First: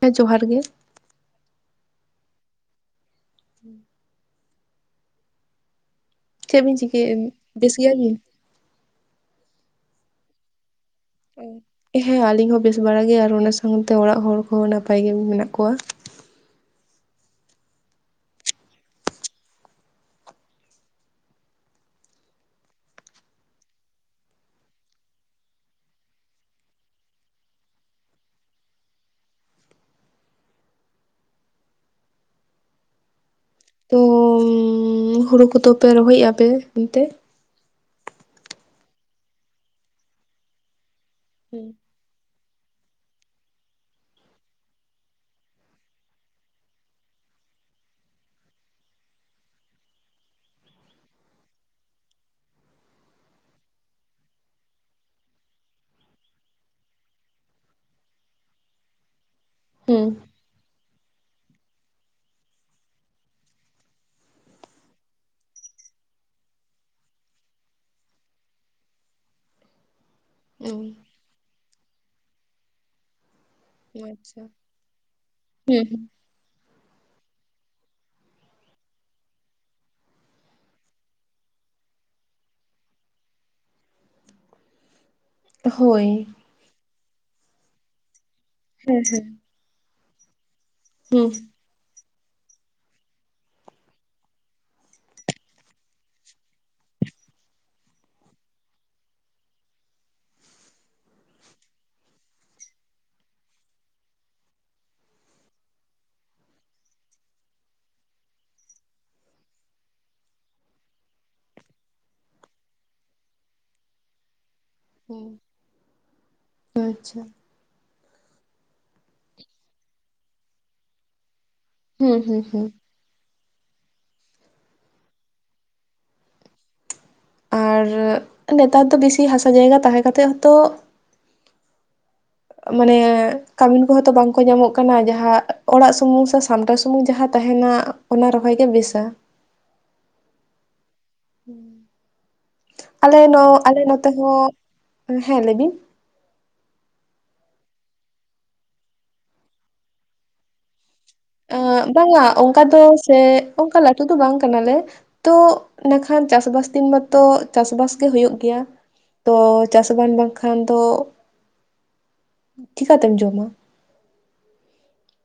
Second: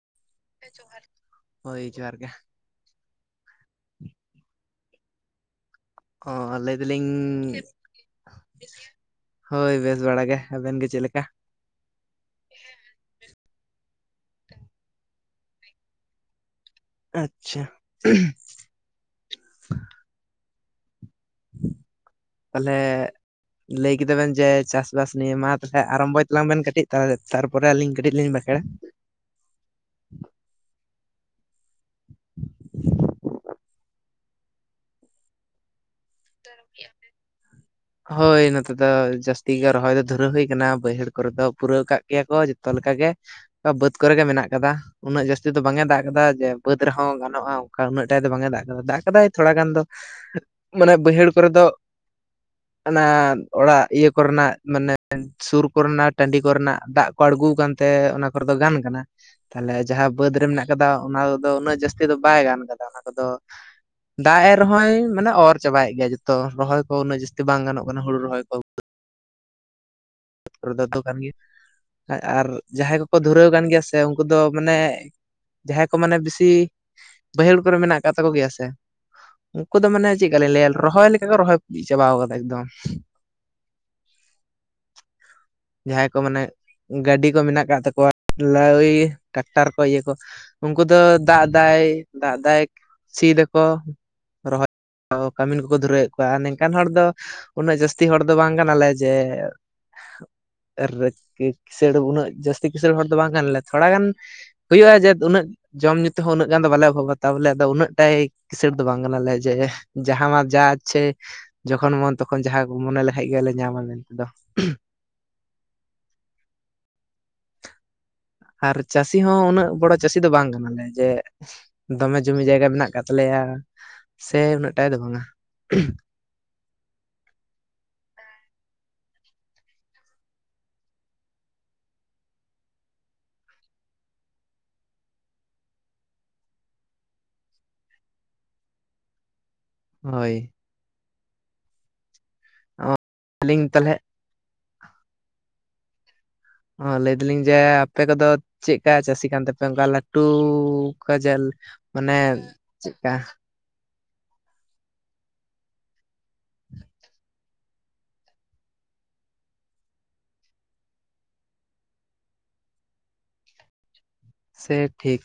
ᱦᱮᱸ, ᱡᱚᱦᱟᱨ ᱜᱮ᱾ ᱡᱚᱦᱟᱨ ᱜᱮ, ᱦᱳᱭ ᱡᱚᱦᱟᱨ ᱜᱮ᱾ ᱚ ᱪᱮᱜ ᱵᱤᱱ ᱪᱤᱠᱟᱹᱭᱮᱜ-ᱟ ᱵᱤᱱ, ᱵᱮᱥ ᱜᱮᱭᱟ ᱵᱤᱱ? ᱵᱮᱥ ᱜᱮᱭᱟ ᱵᱤᱱ, ᱦᱳᱭ ᱵᱮᱥ ᱵᱟᱲᱟ ᱜᱮ, ᱟᱵᱮᱱ ᱜᱮ ᱪᱮᱜ ᱞᱮᱠᱟ? ᱦᱮᱸ, ᱟᱞᱤᱧ ᱦᱚᱸ ᱵᱮᱥ ᱵᱟᱲᱟ ᱜᱮ, ᱟᱨ ᱚᱱᱟ ᱥᱟᱶᱛᱮ ᱚᱲᱟᱜ ᱦᱚᱲ ᱠᱚᱦᱚᱸ ᱱᱟᱯᱟᱭ ᱜᱮ ᱢᱮᱱᱟᱜ ᱠᱚᱣᱟ᱾ ᱟᱪᱪᱷᱟ᱾ ᱛᱟᱦᱚᱞᱮ ᱞᱟᱹᱭ ᱠᱮᱫᱟ ᱵᱮᱱ ᱡᱮ, ᱪᱟᱥᱵᱟᱥ ᱱᱤᱭᱮ ᱢᱟ ᱛᱟᱦᱚᱞᱮ ᱟᱨᱚᱢᱵᱚᱭ ᱛᱟᱞᱟᱝ ᱵᱮᱱ ᱠᱟᱹᱴᱤᱡ ᱛᱟᱦᱚᱞᱮ, ᱛᱟᱨᱯᱚᱨᱮ ᱟᱹᱞᱤᱧ ᱠᱟᱹᱴᱤᱡ ᱞᱤᱧ ᱵᱟᱸᱠᱷᱮᱲᱟ᱾ ᱛᱚ ᱩᱢᱻ ᱦᱩᱲᱩ ᱠᱚᱫᱚ ᱯᱮ ᱨᱚᱦᱚᱭᱮᱜ-ᱟ ᱯᱮ ᱚᱱᱛᱮ? ᱦᱳᱭ, ᱱᱚᱛᱮ ᱫᱚ ᱡᱟᱹᱥᱛᱤ ᱜᱮ ᱨᱚᱦᱚᱭ ᱫᱚ ᱫᱷᱩᱨᱟᱹᱣ ᱦᱩᱭ ᱠᱟᱱᱟ, ᱵᱟᱹᱭᱦᱟᱹᱲ ᱠᱚᱨᱮ ᱫᱚ ᱯᱩᱨᱟᱹᱣ ᱠᱟᱜ ᱜᱮᱭᱟ ᱠᱚ ᱡᱚᱛᱚ ᱞᱮᱠᱟ ᱜᱮ, ᱵᱟᱹᱫᱽ ᱠᱚᱨᱮ ᱜᱮ ᱢᱮᱱᱟᱜ ᱠᱟᱫᱟ᱾ ᱩᱱᱟᱹᱜ ᱡᱟᱹᱥᱛᱤ ᱫᱚ ᱵᱟᱝ-ᱮ ᱫᱟᱜ ᱠᱟᱫᱟ ᱡᱮ ᱵᱟᱹᱫᱽ ᱨᱮᱦᱚᱸ ᱜᱟᱱᱚᱜᱼᱟ, ᱚᱱᱠᱟ ᱩᱱᱟᱹᱜ ᱴᱟᱭ ᱫᱚ ᱵᱟᱝ ᱮ ᱫᱟᱜ ᱠᱟᱫᱟ, ᱫᱟᱜ ᱠᱟᱫᱟᱭ ᱛᱷᱚᱲᱟ ᱜᱟᱱ ᱫᱚ᱾ ᱢᱟᱱᱮ ᱵᱟᱹᱭᱦᱟᱹᱲ ᱠᱚᱨᱮ ᱫᱚ ᱚᱱᱟ ᱚᱲᱟᱜ ᱤᱭᱟᱹ ᱠᱚᱨᱮᱱᱟᱜ ᱢᱟᱱᱮ ᱥᱩᱨ ᱠᱚᱨᱮᱱᱟᱜ ᱴᱟᱺᱰᱤ ᱠᱚᱨᱮᱱᱟᱜ ᱫᱟᱜ ᱠᱚ ᱟᱲᱜᱩ ᱠᱟᱱᱛᱮ ᱚᱱᱟ ᱠᱚᱨᱮ ᱫᱚ ᱜᱟᱱ ᱠᱟᱱᱟ᱾ ᱛᱟᱦᱚᱞᱮ ᱦᱩᱸ ᱡᱟᱦᱟᱸ ᱵᱟᱹᱫᱽ ᱨᱮ ᱢᱮᱱᱟᱜ ᱠᱟᱫᱟ ᱚᱱᱟ ᱠᱚᱫᱚ ᱩᱱᱟᱹᱜ ᱡᱟᱹᱥᱛᱤ ᱫᱚ ᱵᱟᱭ ᱜᱟᱱ ᱠᱟᱫᱟ, ᱚᱱᱟ ᱠᱚᱫᱚ ᱫᱟᱜ ᱮ ᱨᱮᱦᱚᱸᱭ ᱢᱟᱱᱮ ᱚᱨ ᱪᱟᱵᱟᱭᱮᱫ ᱜᱮᱭᱟ ᱡᱚᱛᱚ ᱨᱚᱦᱚᱭ ᱠᱚ ᱩᱱᱟᱹᱜ ᱡᱟᱹᱥᱛᱤ ᱵᱟᱝ ᱜᱟᱱᱚᱜ ᱠᱟᱱᱟ, ᱦᱩᱲᱩ ᱨᱚᱦᱚᱭ ᱠᱚ᱾ ᱚ ᱨᱮᱛ ᱠᱟᱱ ᱜᱮᱭᱟ, ᱟᱨ ᱡᱟᱦᱟᱸᱭ ᱠᱚᱠᱚ ᱫᱷᱩᱨᱟᱹᱣ ᱠᱟᱱ ᱜᱮᱭᱟ ᱥᱮ ᱥᱮ ᱩᱱᱠᱩ ᱫᱚ ᱟᱪᱪᱷᱟ ᱢᱟᱱᱮ ᱦᱩᱸ ᱡᱟᱦᱟᱸᱭ ᱠᱚ ᱦᱩᱸ ᱢᱟᱱᱮ ᱵᱤᱥᱤ ᱵᱟᱹᱭᱦᱟᱹᱲ ᱠᱚᱨᱮ ᱢᱮᱱᱟᱜ ᱠᱟᱫ ᱛᱟᱠᱚ ᱜᱮᱭᱟ ᱥᱮ᱾ ᱩᱱᱠᱩ ᱫᱚ ᱢᱟᱱᱮ ᱪᱮᱫᱠᱟ ᱞᱤᱧ ᱞᱟᱹᱭᱟ ᱨᱚᱦᱚᱭ ᱞᱮᱠᱟᱜᱮ ᱨᱚᱦᱚᱭ ᱪᱟᱵᱟᱣ ᱠᱟᱫᱟ ᱮᱠᱫᱚᱢ᱾ ᱦᱳᱭ ᱡᱟᱦᱟᱸᱭ ᱠᱚ ᱢᱟᱱᱮ ᱜᱟᱹᱰᱤ ᱠᱚ ᱢᱮᱱᱟᱜ ᱠᱟᱫ ᱛᱟᱠᱚᱣᱟ ᱞᱟᱣᱭᱮ ᱦᱮᱸ ᱦᱮᱸ ᱴᱟᱠᱴᱟᱨ ᱠᱚ ᱤᱭᱟᱹ ᱠᱚ᱾ ᱩᱱᱠᱩ ᱫᱚ ᱦᱩᱸ ᱫᱟᱜ ᱫᱟᱭ ᱫᱟᱜ ᱮᱫᱟᱭ ᱥᱤᱭ ᱫᱟᱠᱚ ᱨᱚᱦᱚᱭ ᱠᱟᱹᱢᱤᱱ ᱠᱚᱠᱚ ᱫᱷᱩᱨᱟᱹᱣᱮᱫ ᱠᱚᱣᱟ, ᱟᱨ ᱱᱤᱝᱠᱟᱱ ᱦᱚᱲ ᱫᱚ ᱩᱱᱟᱹᱜ ᱡᱟᱹᱥᱛᱤ ᱦᱚᱲ ᱫᱚ ᱵᱟᱝ ᱠᱟᱱᱟᱞᱮ ᱡᱮ ᱠᱤᱥᱟᱹᱬ ᱩᱱᱟᱹᱜ ᱡᱟᱹᱥᱛᱤ ᱠᱸᱤᱥᱟᱹᱬ ᱦᱚᱲ ᱫᱚ ᱵᱟᱝ ᱠᱟᱱᱞᱮ ᱛᱷᱚᱲᱟ ᱜᱟᱱ ᱦᱩᱭᱩᱜᱼᱟ ᱡᱮ ᱩᱱᱟᱹᱜ ᱡᱚᱢ ᱧᱩ ᱛᱮᱦᱚᱸ ᱩᱱᱟᱹᱜ ᱜᱟᱱ ᱫᱚ ᱵᱟᱞᱮ ᱚᱵᱷᱟᱵᱟ, ᱛᱟᱵᱚᱞᱮ ᱟᱫᱚ ᱩᱱᱟᱹᱜ ᱴᱟᱭ ᱠᱤᱥᱟᱹᱬ ᱫᱚ ᱵᱟᱝ ᱠᱟᱱᱟᱞᱮ ᱡᱮ ᱡᱟᱦᱟᱸ ᱢᱟᱱ ᱡᱟ ᱤᱪᱪᱷᱟ. ᱡᱚᱠᱷᱚᱱ ᱢᱚᱱ ᱛᱚᱠᱷᱚᱱ ᱡᱟᱦᱟᱸ ᱠᱚ ᱢᱚᱱᱮ ᱞᱮᱠᱷᱟᱡ ᱜᱮᱞᱮ ᱧᱟᱢᱟ ᱱᱤᱛ ᱫᱚ ᱚ ᱟᱪᱪᱷᱟ᱾ ᱟᱨ ᱪᱟᱹᱥᱤ ᱦᱚᱸ ᱩᱱᱟᱹᱜ ᱵᱚᱲᱚ ᱪᱟᱹᱥᱤ ᱫᱚ ᱵᱟᱝ ᱠᱟᱱᱟᱞᱮ, ᱡᱮ ᱫᱚᱢᱮ ᱦᱩᱸ ᱡᱩᱢᱤ ᱦᱩᱸ ᱡᱟᱭᱜᱟ ᱦᱩᱸ ᱢᱮᱱᱟᱜ ᱠᱟᱜ ᱛᱟᱞᱮᱭᱟ, ᱥᱮ ᱩᱱᱟᱹᱜ ᱴᱟᱭ ᱫᱚ ᱵᱟᱝᱼᱟ᱾ ᱟᱨ ᱱᱮᱛᱟᱨ ᱫᱚ ᱵᱮᱥᱤ ᱦᱟᱥᱟ ᱡᱟᱭᱜᱟ ᱛᱟᱦᱮᱸ ᱠᱟᱛᱮ ᱦᱚᱸ ᱛᱚ ᱢᱟᱱᱮ ᱠᱟᱹᱢᱤᱱ ᱠᱚᱦᱚᱸ ᱛᱚ ᱵᱟᱝ ᱠᱚ ᱧᱟᱢᱚᱜ ᱠᱟᱱᱟ, ᱡᱟᱦᱟᱸ ᱚᱲᱟᱜ ᱥᱩᱢᱩᱝ ᱥᱮ ᱥᱟᱢᱴᱟᱣ ᱥᱩᱢᱩᱝ ᱡᱟᱦᱟᱸ ᱛᱟᱦᱮᱱᱟ᱾ ᱚᱱᱟ ᱨᱚᱠᱚᱭ ᱜᱮ ᱵᱮᱥᱟ᱾ ᱦᱳᱭ᱾ ᱟᱞᱮ ᱱᱚᱜ ᱟᱹᱞᱤᱧ ᱟᱞᱮ ᱛᱟᱦᱚᱞᱮ ᱱᱚᱛᱮ ᱦᱚᱸ ᱦᱮᱸ ᱞᱟᱹᱭᱵᱤᱱ ᱦᱚᱸ ᱞᱟᱹᱭ ᱫᱟᱞᱤᱧ ᱡᱮ ᱟᱯᱮ ᱠᱚᱫᱚ ᱪᱮᱠ ᱠᱟ ᱪᱟᱹᱥᱤ ᱠᱟᱱ ᱛᱮᱯᱮ ᱚᱱᱠᱟ ᱞᱟᱹᱴᱩ ᱠᱟᱡᱟᱞ ᱟᱸ ᱢᱟᱱᱮ ᱵᱟᱝᱟ ᱚᱱᱠᱟ ᱫᱚ ᱪᱮᱜᱠᱟ? ᱥᱮ ᱚᱱᱠᱟ ᱞᱟᱹᱴᱩ ᱫᱚ ᱵᱟᱝ ᱠᱟᱱᱟᱞᱮ᱾ ᱛᱚ ᱱᱟᱠᱷᱟᱱ ᱪᱟᱥᱵᱟᱥ ᱫᱤᱱ ᱢᱟᱛᱚ ᱪᱟᱥᱵᱟᱥ ᱜᱮ ᱦᱳᱭᱳᱜ ᱜᱮᱭᱟ᱾ ᱛᱚ ᱪᱟᱥ-ᱵᱟᱥ ᱵᱟᱝᱠᱷᱟᱱ ᱫᱚ ᱪᱮᱠᱟᱛᱮᱢ ᱡᱚᱢᱟ᱾ ᱥᱮ ᱴᱷᱤᱠ᱾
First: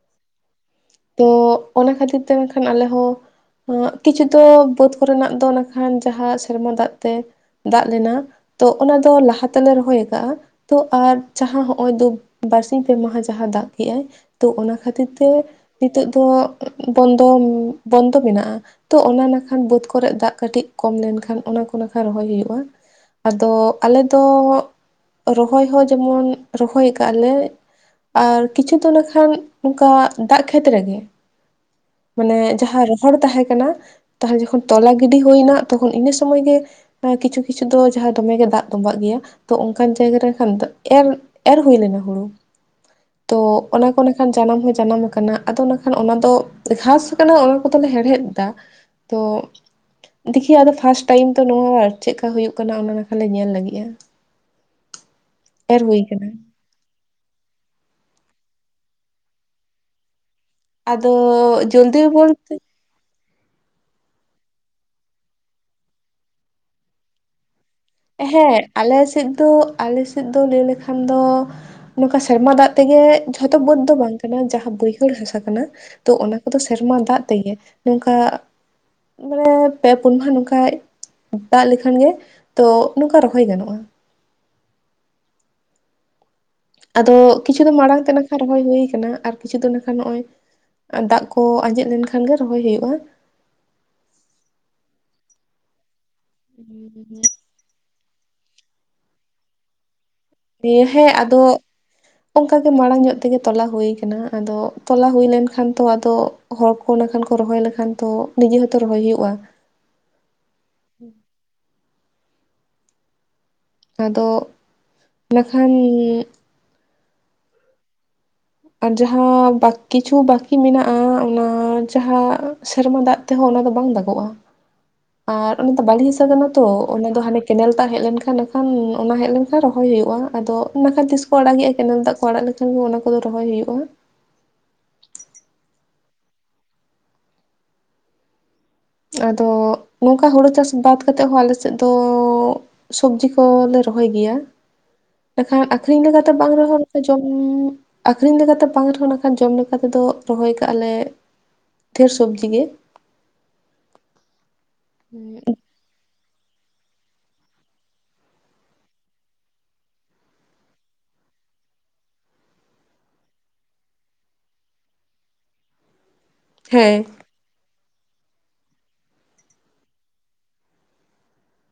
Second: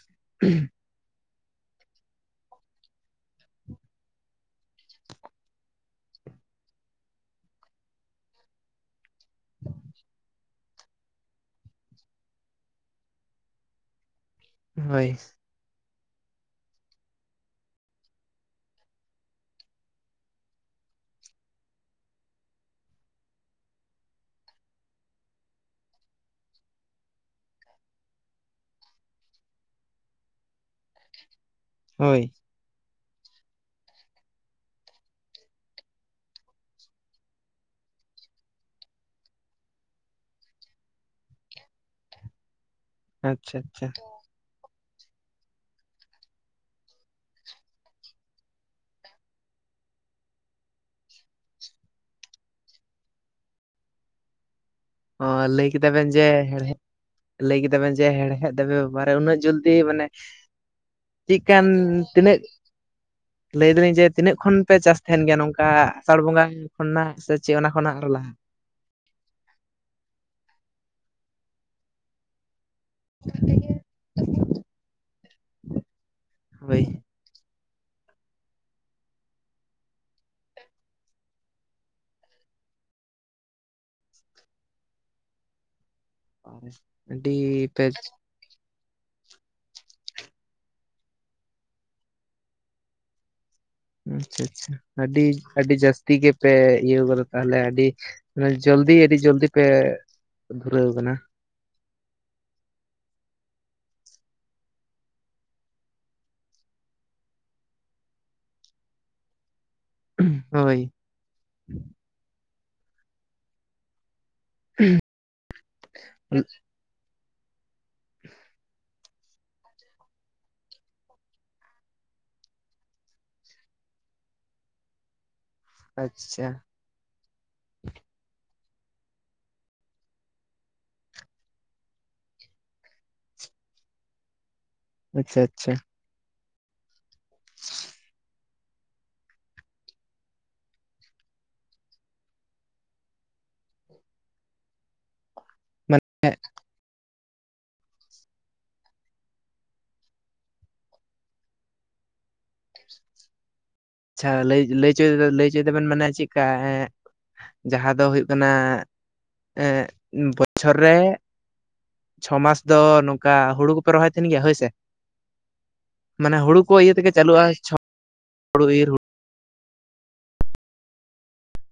ᱛᱚ ᱚᱱᱟ ᱠᱷᱟᱹᱛᱤᱨ ᱛᱮ ᱢᱮᱱᱠᱷᱟᱱ ᱟᱞᱮ ᱦᱚᱸ, ᱟᱸᱜ ᱠᱤᱪᱷᱩ ᱫᱚ ᱵᱟᱹᱫ ᱠᱚᱨᱮᱱᱟᱜ ᱫᱚ ᱱᱟᱠᱷᱟᱱ ᱡᱟᱦᱟᱸ ᱥᱮᱨᱢᱟ ᱫᱟᱜ ᱛᱮ ᱫᱟᱜ ᱞᱮᱱᱟ, ᱛᱚ ᱚᱱᱟ ᱫᱚ ᱞᱟᱦᱟ ᱛᱮᱞᱮ ᱨᱚᱦᱚᱭ ᱠᱟᱜᱼᱟ᱾ ᱛᱚ ᱟᱨ ᱡᱟᱦᱟᱸ ᱦᱚᱸᱜᱼᱚᱭ ᱫᱚ ᱵᱟᱨᱥᱤᱧ ᱯᱮ ᱢᱟᱦᱟ ᱡᱟᱦᱟᱸ ᱫᱟᱜ ᱠᱮᱜᱼᱟᱭ, ᱛᱚ ᱚᱱᱟ ᱠᱷᱟᱹᱛᱤᱨ ᱦᱳᱭ ᱛᱮ ᱱᱤᱛᱚᱜ ᱫᱚ ᱵᱚᱱᱫᱚ ᱵᱚᱱᱫᱚ ᱢᱮᱱᱟᱜᱼᱟ᱾ ᱛᱚ ᱚᱱᱟ ᱱᱟᱠᱷᱟᱱ ᱵᱟᱹᱫᱽ ᱠᱚᱨᱮᱜ ᱫᱟᱜ ᱠᱟᱹᱴᱤᱡ ᱠᱚᱢ ᱞᱮᱱᱠᱷᱟᱱ ᱚᱱᱟ ᱠᱚ ᱱᱟᱠᱷᱟᱱ ᱨᱚᱦᱚᱭ ᱦᱩᱭᱩᱜᱼᱟ᱾ ᱟᱫᱚ ᱟᱞᱮ ᱫᱚ ᱨᱚᱦᱚᱭ ᱦᱚᱸ ᱡᱮᱢᱚᱱ ᱨᱚᱦᱚᱭ ᱠᱟᱜ ᱞᱮ, ᱟᱨ ᱠᱤᱪᱷᱩ ᱫᱚ ᱱᱟᱠᱷᱟᱱ ᱱᱚᱝᱠᱟ ᱫᱟᱜ ᱠᱷᱮᱛ ᱨᱮᱜᱮ, ᱦᱳᱭ ᱢᱟᱱᱮ ᱡᱟᱦᱟᱸ ᱨᱚᱦᱚᱲ ᱛᱟᱦᱮᱸ ᱠᱟᱱᱟ ᱛᱟᱦᱚ ᱡᱚᱠᱷᱚᱱ ᱛᱚᱞᱟ ᱜᱤᱰᱤ ᱦᱩᱭᱱᱟ ᱛᱚᱠᱷᱚᱱ ᱤᱱᱟᱹ ᱥᱚᱢᱚᱭ ᱜᱮ ᱱᱚᱣᱟ ᱠᱤᱪᱷᱩ ᱠᱤᱪᱷᱩ ᱫᱚ ᱡᱟᱦᱟᱸ ᱫᱚᱢᱮᱜ ᱜᱮ ᱫᱟᱜ ᱛᱩᱵᱟᱜ ᱜᱮᱭᱟ, ᱛᱚ ᱚᱱᱠᱟᱱ ᱡᱟᱭᱜᱟ ᱨᱮᱠᱷᱟᱱ ᱫᱚ ᱮᱨ ᱮᱨ ᱦᱩᱭ ᱞᱮᱱᱟ ᱦᱩᱲᱩ᱾ ᱛᱚ ᱟᱪᱪᱷᱟ ᱟᱪᱪᱷᱟ ᱚᱱᱟ ᱠᱚ ᱱᱟᱠᱷᱟᱱ ᱡᱟᱱᱟᱢ ᱦᱚᱸ ᱡᱟᱱᱟᱢ ᱠᱟᱱᱟ, ᱟᱫᱚ ᱱᱟᱠᱷᱟᱱ ᱚᱱᱟ ᱫᱚ ᱜᱷᱟᱥ ᱠᱟᱱᱟ ᱚᱱᱟ ᱠᱚᱫᱚᱞᱮ ᱦᱮᱲᱦᱮᱫ ᱫᱟ ᱛᱚ ᱫᱮᱠᱷᱤ ᱟᱫᱚ ᱯᱷᱟᱥᱴ ᱴᱟᱭᱤᱢ ᱛᱚ ᱱᱚᱣᱟ ᱪᱮᱫᱮᱠᱟ ᱦᱩᱭᱩᱜ ᱠᱟᱱᱟ ᱚᱱᱟ ᱱᱟᱠᱷᱟ ᱞᱮ ᱧᱮᱞ ᱞᱟᱹᱜᱤᱫᱼᱟ᱾ [inaudible] ᱚ ᱞᱟᱹᱭ ᱮᱨ ᱠᱮᱫᱟ ᱦᱩᱭ ᱵᱮᱱ ᱠᱟᱱᱟ ᱡᱮ ᱦᱮᱲᱦᱮᱫ ᱞᱟᱹᱭ ᱠᱮᱫᱟ ᱵᱮᱱ ᱡᱮ ᱦᱮᱲᱦᱮᱫ ᱫᱟᱵᱮᱱ ᱵᱟᱵᱟᱨᱮ ᱩᱱᱟᱹᱜ ᱡᱚᱞᱫᱤ ᱢᱟᱱᱮ ᱟᱫᱚ ᱪᱤᱫᱠᱟᱱ ᱡᱚᱞᱫᱤ ᱛᱤᱱᱟᱹᱜ ᱵᱚᱞᱛᱮ ᱞᱟᱹᱭ ᱫᱟᱞᱤᱧ ᱡᱮ ᱛᱤᱱᱟᱹᱜ ᱠᱷᱚᱱ ᱯᱮ ᱪᱟᱥ ᱛᱟᱦᱮᱸᱱ ᱜᱮᱭᱟ ᱱᱚᱝᱠᱟ ᱟᱥᱟᱲ ᱵᱚᱸᱜᱟ ᱠᱷᱚᱱᱟᱜ ᱥᱮ ᱪᱮᱫ ᱚᱱᱟ ᱠᱷᱚᱱᱟᱜ ᱟᱨᱦᱚ ᱞᱟᱦᱟ? ᱟᱞᱮᱥᱮᱫ ᱫᱚ ᱟᱞᱮᱥᱮᱫ ᱫᱚ ᱞᱟᱹᱭ ᱞᱮᱠᱷᱟᱱ ᱫᱚ ᱱᱚᱝᱠᱟ ᱥᱮᱨᱢᱟ ᱫᱟᱜ ᱛᱮᱜᱮ ᱡᱷᱚᱛᱚ ᱵᱟ. ᱫ ᱫᱚ ᱵᱟᱝ ᱠᱟᱱᱟ ᱡᱟᱦᱟᱸ ᱵᱟᱹᱭᱦᱟᱹᱲ ᱦᱟᱥᱟ ᱠᱟᱱᱟ ᱛᱚ ᱚᱱᱟ ᱠᱚᱫᱚ ᱦᱳᱭ ᱥᱮᱨᱢᱟ ᱫᱟᱜ ᱛᱮᱜᱮ ᱱᱚᱝᱠᱟ ᱢᱟᱱᱮ ᱯᱮ ᱯᱩᱱ ᱢᱟᱦᱟ ᱱᱚᱝᱠᱟᱭ ᱫᱟᱜ ᱞᱮᱠᱷᱟᱱ ᱜᱮ ᱛᱚ ᱱᱚᱝᱠᱟ ᱨᱚᱦᱚᱭ ᱜᱟᱱᱚᱜᱼᱟ᱾ [inaudible] ᱟᱫᱚ ᱠᱤᱪᱷᱩ ᱫᱚ ᱯᱮ ᱢᱟᱲᱟᱝ ᱛᱮᱱᱟᱜ ᱨᱚᱦᱚᱭ ᱦᱩᱭ ᱠᱟᱱᱟ ᱟᱨ ᱠᱤᱪᱷᱩ ᱫᱤᱱ ᱱᱟᱠᱷᱟᱱ ᱱᱚᱜᱼᱚᱭ ᱫᱟᱜ ᱠᱚ ᱟᱸᱡᱮᱫ ᱞᱮᱱᱠᱷᱟᱱ ᱜᱮ ᱨᱚᱦᱚᱭ ᱦᱩᱭᱩᱜᱼᱟ᱾ ᱟᱪᱪᱷᱟ ᱟᱪᱪᱷᱟ ᱟᱹᱰᱤ ᱟᱹᱰᱤ ᱡᱟᱹᱥᱛᱤ ᱜᱮᱯᱮ ᱤᱭᱟᱹ ᱠᱟᱫᱟ ᱛᱟᱦᱚᱞᱮ ᱟᱹᱰᱤ ᱚᱱᱮ ᱡᱚᱞᱫᱤ ᱟᱹᱰᱤ ᱡᱚᱞᱫᱤ ᱯᱮ ᱫᱤᱭᱮ ᱫᱷᱩᱨᱟᱹᱣ ᱦᱮᱸ ᱠᱟᱱᱟ ᱟᱫᱚ ᱚᱱᱠᱟᱟᱜᱮ ᱢᱟᱲᱟᱝ ᱧᱚᱜ ᱛᱮᱜᱮ ᱛᱚᱞᱟ ᱦᱩᱭ ᱠᱟᱱᱟ, ᱟᱫᱚ ᱛᱚᱞᱟ ᱦᱩᱭ ᱞᱮᱱᱠᱷᱟᱱ ᱛᱚ ᱟᱫᱚ ᱦᱚᱲ ᱠᱚ ᱱᱟᱠᱷᱟᱱ ᱠᱚ ᱨᱚᱦᱚᱭ ᱞᱮᱠᱷᱟᱱ ᱛᱚ ᱱᱤᱡᱮ ᱦᱚᱸᱛᱚ ᱨᱚᱦᱚᱭ ᱦᱩᱭᱩᱜᱼᱟ᱾ ᱦᱳᱭ᱾ ᱟᱫᱚ ᱵᱟᱠᱷᱟᱱ ᱟᱨ ᱡᱟᱦᱟᱸ ᱵᱟ ᱠᱤᱪᱷᱩ ᱵᱟᱠᱤ ᱢᱮᱱᱟᱜᱼᱟ ᱚᱱᱟ ᱡᱟᱦᱟᱸ ᱥᱮᱨᱢᱟ ᱫᱟᱜ ᱛᱮᱦᱚᱸ ᱚᱱᱟ ᱫᱚ ᱵᱟᱝ ᱫᱟᱜᱚᱜᱼᱟ ᱟᱨ ᱚᱱᱟ ᱫᱚ ᱵᱟᱞᱤ ᱦᱤᱥᱟ ᱠᱟᱱᱟ ᱟᱪᱪᱷᱟ ᱛᱚ, ᱚᱱᱟ ᱫᱚ ᱦᱟᱸᱱᱮ ᱠᱮᱱᱮᱞ ᱫᱟᱜ ᱦᱮᱡ ᱞᱮᱱᱠᱷᱟᱱ ᱟᱠᱷᱟᱱ ᱚᱱᱟ ᱦᱮᱡ ᱞᱮᱱᱠᱷᱟᱱ ᱨᱚᱦᱚᱭ ᱦᱩᱭᱩᱜᱼᱟ ᱟᱫᱚ ᱱᱟᱠᱷᱟᱱ ᱛᱤᱥ ᱠᱚ ᱟᱲᱟᱜᱮᱜᱼᱟ ᱠᱮᱱᱮᱞ ᱫᱟᱜ ᱠᱚ ᱟᱲᱟᱜ ᱞᱮᱠᱷᱟᱱ ᱜᱮ ᱚᱱᱟ ᱠᱚᱫᱚ ᱨᱚᱦᱚᱭ ᱦᱩᱭᱩᱜᱼᱟ᱾ ᱟᱪᱪᱷᱟ ᱟᱪᱪᱷᱟ᱾ ᱟᱫᱚ ᱱᱚᱝᱠᱟ ᱦᱩᱲᱩ ᱪᱟᱥ ᱵᱟᱫ ᱠᱟᱛᱮᱦᱚ ᱦᱚᱸ ᱟᱞᱮᱥᱮᱫ ᱫᱚ ᱥᱚᱵᱡᱤ ᱠᱚᱞᱮ ᱨᱚᱦᱚᱭ ᱜᱮᱭᱟ, ᱮᱠᱷᱟᱱ ᱟᱠᱷᱨᱤᱧ ᱢᱟᱱᱮ ᱞᱮᱠᱟᱛᱮ ᱵᱟᱝ ᱨᱚᱦᱚ [inaudible] ᱡᱚᱢ ᱟᱹᱠᱷᱨᱤᱧ ᱞᱮᱠᱟᱛᱮ ᱵᱟᱝ ᱨᱮᱦᱚᱸ ᱱᱟᱠᱷᱟᱱ ᱡᱚᱢ ᱞᱮᱠᱟ ᱛᱮᱫᱚ ᱨᱚᱦᱚᱭ ᱠᱟᱜᱼᱟ ᱞᱮ ᱛᱷᱮᱨ ᱥᱚᱵᱽᱡᱤ ᱜᱮ ᱟᱪᱷᱟ ᱞᱟᱹᱭ-ᱞᱟᱹᱭ ᱦᱚᱪᱚᱭ ᱫᱟᱵᱮᱱ ᱢᱟᱱᱮ ᱪᱮᱫᱠᱟ ᱦᱮᱸ ᱡᱟᱦᱟᱸ ᱫᱚ ᱦᱩᱭᱩᱜ ᱠᱟᱱᱟ ᱮ ᱵᱚᱪᱷᱚᱨ ᱨᱮ ᱪᱷᱚ ᱢᱟᱥ ᱫᱚ ᱱᱚᱝᱠᱟ ᱦᱳᱲᱳ ᱠᱚᱯᱮ ᱨᱚᱦᱚᱭ ᱛᱟᱦᱮᱱ ᱜᱮᱭᱟ ᱦᱳᱭ ᱥᱮᱮ ᱢᱟᱱᱮ ᱦᱳᱲᱳ ᱠᱚ ᱤᱭᱟᱹ ᱦᱮᱸ ᱛᱮᱜᱮ ᱪᱟᱹᱞᱩᱜᱼᱟ ᱪᱷ ᱦᱳᱲᱳ ᱤᱨ ᱦᱳ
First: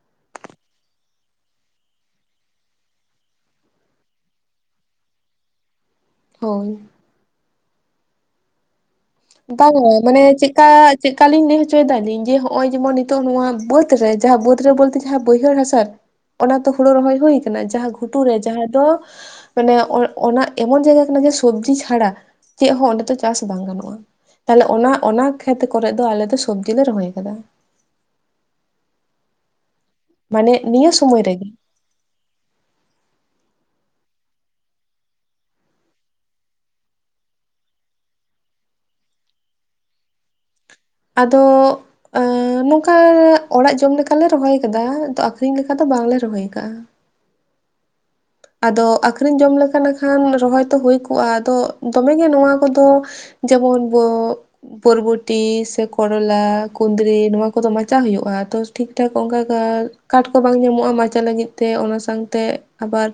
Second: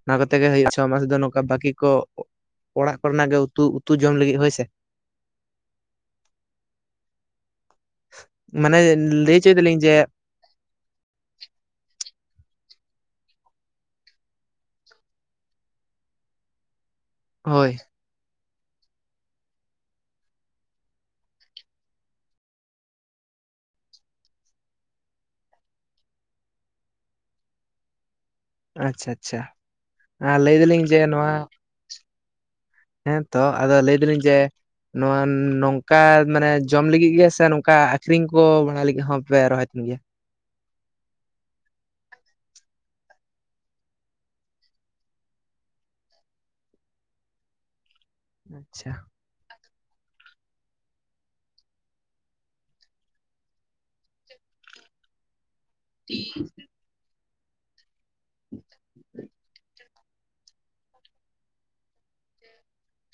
ᱚᱱᱟ ᱠᱟᱛᱮ ᱜᱮ ᱦᱩᱭᱩᱜᱼᱟ ᱪᱷᱚ ᱢᱟᱥ ᱫᱚ ᱱᱚᱝᱠᱟ ᱵᱟᱠᱤ ᱠᱚ ᱚᱲᱟᱜ ᱠᱚᱨᱮᱱᱟᱜ ᱜᱮ ᱩᱛᱩ-ᱩᱛᱩ ᱡᱚᱢ ᱞᱟᱹᱜᱤᱫ ᱦᱳᱭ ᱥᱮ ᱦᱚᱭ ᱢᱟᱱᱮ ᱞᱟᱹᱭ ᱦᱚᱪᱚᱭ ᱫᱟᱞᱤᱧ ᱵᱟᱝᱜᱮ ᱡᱮ ᱢᱟᱱᱮ ᱪᱮᱫᱠᱟ ᱪᱮᱫᱠᱟᱞᱤᱧ ᱞᱟᱹᱭ ᱦᱚᱪᱚᱭᱮᱫᱟᱞᱤᱧ ᱡᱮ ᱦᱚᱜᱼᱚᱭ ᱡᱮᱢᱚᱱ ᱱᱤᱛᱚᱜ ᱱᱚᱣᱟ ᱵᱟᱹᱫᱽ ᱨᱮ ᱡᱟᱦᱟᱸ ᱵᱟᱹᱫᱽ ᱨᱮ ᱵᱳᱞᱛᱮ ᱡᱟᱦᱟᱸ ᱵᱟᱹᱭᱦᱟᱹᱲ ᱦᱟᱥᱟᱨᱮ ᱚᱱᱟ ᱛᱚ ᱦᱳᱲᱳ ᱨᱚᱦᱚᱭ ᱦᱩᱭ ᱠᱟᱱᱟ ᱦᱳᱭ ᱡᱟᱦᱟ ᱜᱷᱩᱴᱩᱨᱮ ᱡᱟᱦᱟᱸ ᱫᱚ ᱢᱟᱱᱮ ᱚᱱᱟ ᱮᱢᱚᱱ ᱡᱟᱭᱜᱟ ᱠᱟᱱᱟ ᱡᱮ ᱥᱚᱵᱡᱤ ᱪᱷᱟᱲᱟ ᱪᱮᱫ ᱦᱚᱸ ᱚᱸᱰᱮ ᱫᱚ ᱪᱟᱥ ᱵᱟᱝ ᱜᱟᱱᱚᱜᱼᱟ᱾ ᱛᱟᱦᱚᱞᱮ ᱚᱱᱟ-ᱚᱱᱟ ᱠᱷᱮᱛ ᱠᱚᱨᱮᱫ ᱫᱚ ᱟᱞᱮ ᱫᱚ ᱥᱚᱵᱡᱤ ᱞᱮ ᱨᱚᱦᱚᱭ ᱠᱟᱫᱟ ᱟᱪᱷᱟ- ᱟᱪᱷᱟ ᱟᱨ ᱢᱟᱱᱮ ᱞᱟᱹᱭ ᱫᱟᱹᱞᱤᱧ ᱱᱤᱭᱟᱹ ᱡᱮ ᱥᱚᱢᱚᱭ ᱱᱚᱣᱟ ᱨᱮᱜᱮ ᱦᱮᱸᱛᱚ ᱟᱫᱚ ᱞᱟᱹᱭ ᱫᱟᱹᱞᱤᱧ ᱡᱮ ᱱᱚᱣᱟ ᱱᱚᱝᱠᱟ ᱢᱟᱱᱮ ᱡᱚᱢ ᱞᱟᱹᱜᱤᱫ ᱜᱮ ᱥᱮ ᱱᱚᱝᱠᱟ ᱟᱹᱠᱷᱨᱤᱧ ᱠᱚ ᱵᱟᱲᱟᱭ ᱞᱟᱹᱜᱤᱫ ᱦᱚᱸᱯᱮ ᱨᱚᱦᱚᱭ ᱛᱟᱦᱮᱱ ᱜᱮᱭᱟ ᱟᱫᱚ ᱟ. ᱱᱚᱝᱠᱟ ᱚᱲᱟᱜ ᱡᱚᱢ ᱞᱮᱠᱟᱞᱮ ᱨᱚᱦᱚᱭ ᱟᱠᱟᱫᱟ ᱟ. ᱠᱷᱨᱤᱧ ᱞᱮᱠᱟ ᱫᱚ ᱵᱟᱝᱞᱮ ᱨᱚᱦᱚᱭ ᱠᱟᱜ-ᱟ᱾ ᱟᱫᱚ ᱟᱪᱪᱷᱟ ᱟ. ᱠᱷᱨᱤᱧ ᱡᱚᱢ ᱞᱮᱠᱟ ᱱᱟᱠᱷᱟᱱ ᱨᱚᱦᱚᱭ ᱛᱚ ᱦᱩᱭ ᱠᱚᱜᱼᱟ ᱟᱫᱚ ᱫᱚᱢᱮᱜᱮ ᱱᱚᱣᱟ ᱠᱚᱫᱚ ᱡᱮᱢᱚᱱ ᱵᱚ ᱯᱚᱨᱵᱚᱴᱤ ᱥᱮ ᱠᱚᱨᱚᱞᱟ, ᱠᱩᱸᱫᱽᱨᱤ ᱱᱚᱣᱟ ᱠᱚᱫᱚ ᱢᱟᱪᱟᱜ ᱦᱩᱭᱩᱜᱼᱟ ᱛᱚ ᱴᱷᱤᱠ -ᱴᱷᱟᱠ ᱚᱱᱠᱟ ᱠᱟᱴ ᱠᱚ ᱵᱟᱝ ᱧᱟᱢᱚᱜᱼᱟ ᱢᱟᱪᱟᱜ ᱞᱟᱹᱜᱤᱫ ᱛᱮ ᱚᱱᱟ ᱥᱟᱶᱛᱮ ᱟᱵᱟᱨ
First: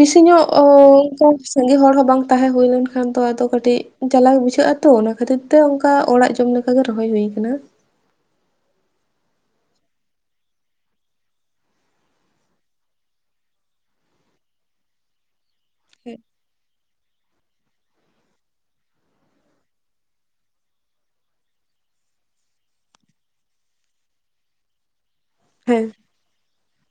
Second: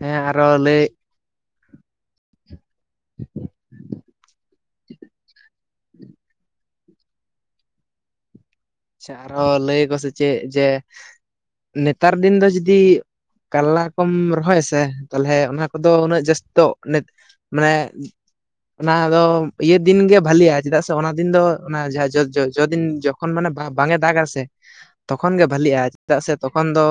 ᱦᱮᱸ ᱧᱚᱜ ᱟᱨᱚ ᱞᱟᱹᱭ ᱚᱱᱠᱟ ᱥᱟᱸᱜᱮ ᱦᱚᱲ ᱦᱚᱸ ᱵᱟᱝ ᱛᱟᱦᱮᱸ ᱦᱩᱭ ᱞᱮᱱ ᱠᱷᱟᱱᱛ ᱟᱫᱚ ᱠᱟᱹᱴᱤᱡ ᱡᱟᱞᱟᱜᱮ ᱵᱩᱡᱷᱟᱹᱜ ᱟᱛᱚ ᱚᱱᱟ ᱠᱷᱟᱹᱛᱤᱨ ᱛᱮ ᱚᱱᱠᱟ ᱚᱲᱟᱜ ᱡᱚᱢ ᱞᱮᱠᱟᱜ ᱜᱮ ᱨᱚᱦᱚᱭ ᱦᱩᱭ ᱟᱠᱟᱱᱟ ᱟᱪᱷᱟ ᱟᱨᱚ ᱞᱟᱹᱭ ᱟᱠᱚᱥᱮ ᱪᱮᱫ ᱡᱮ ᱱᱮᱛᱟᱨ ᱫᱤᱱ ᱫᱚ ᱡᱩᱫᱤ ᱠᱟᱞᱞᱟ ᱠᱚᱢ ᱨᱚᱦᱚᱭᱟ ᱥᱮᱮ ᱛᱟᱦᱚᱞᱮ ᱚᱱᱟ ᱫᱚ ᱦᱮᱸ ᱩᱱᱟᱹᱜ ᱡᱟᱹᱥᱛᱤᱚ ᱢᱟᱱᱮ ᱚᱱᱟ ᱫᱚ ᱤᱭᱟᱹ ᱫᱤᱱᱜᱮ ᱵᱷᱟᱞᱜᱼᱟ ᱪᱮᱫᱟᱜ ᱥᱮ ᱚᱱᱟ ᱫᱤᱱ ᱫᱚ ᱚᱱᱟ ᱡᱟᱦᱟᱸ ᱡᱚᱦ ᱡᱚᱫᱤᱱ ᱡᱚᱠᱷᱚᱱ ᱢᱟᱱᱮ ᱵᱷᱟ ᱵᱟᱝ ᱮ ᱫᱟᱜ ᱥᱮ ᱛᱚᱠᱷᱚᱱ ᱜᱮ ᱵᱟᱹᱞᱤᱜᱼᱟ ᱦᱮᱸ ᱪᱮᱫᱟᱜ ᱥᱮ ᱛᱚᱠᱷᱚᱱ ᱫᱚ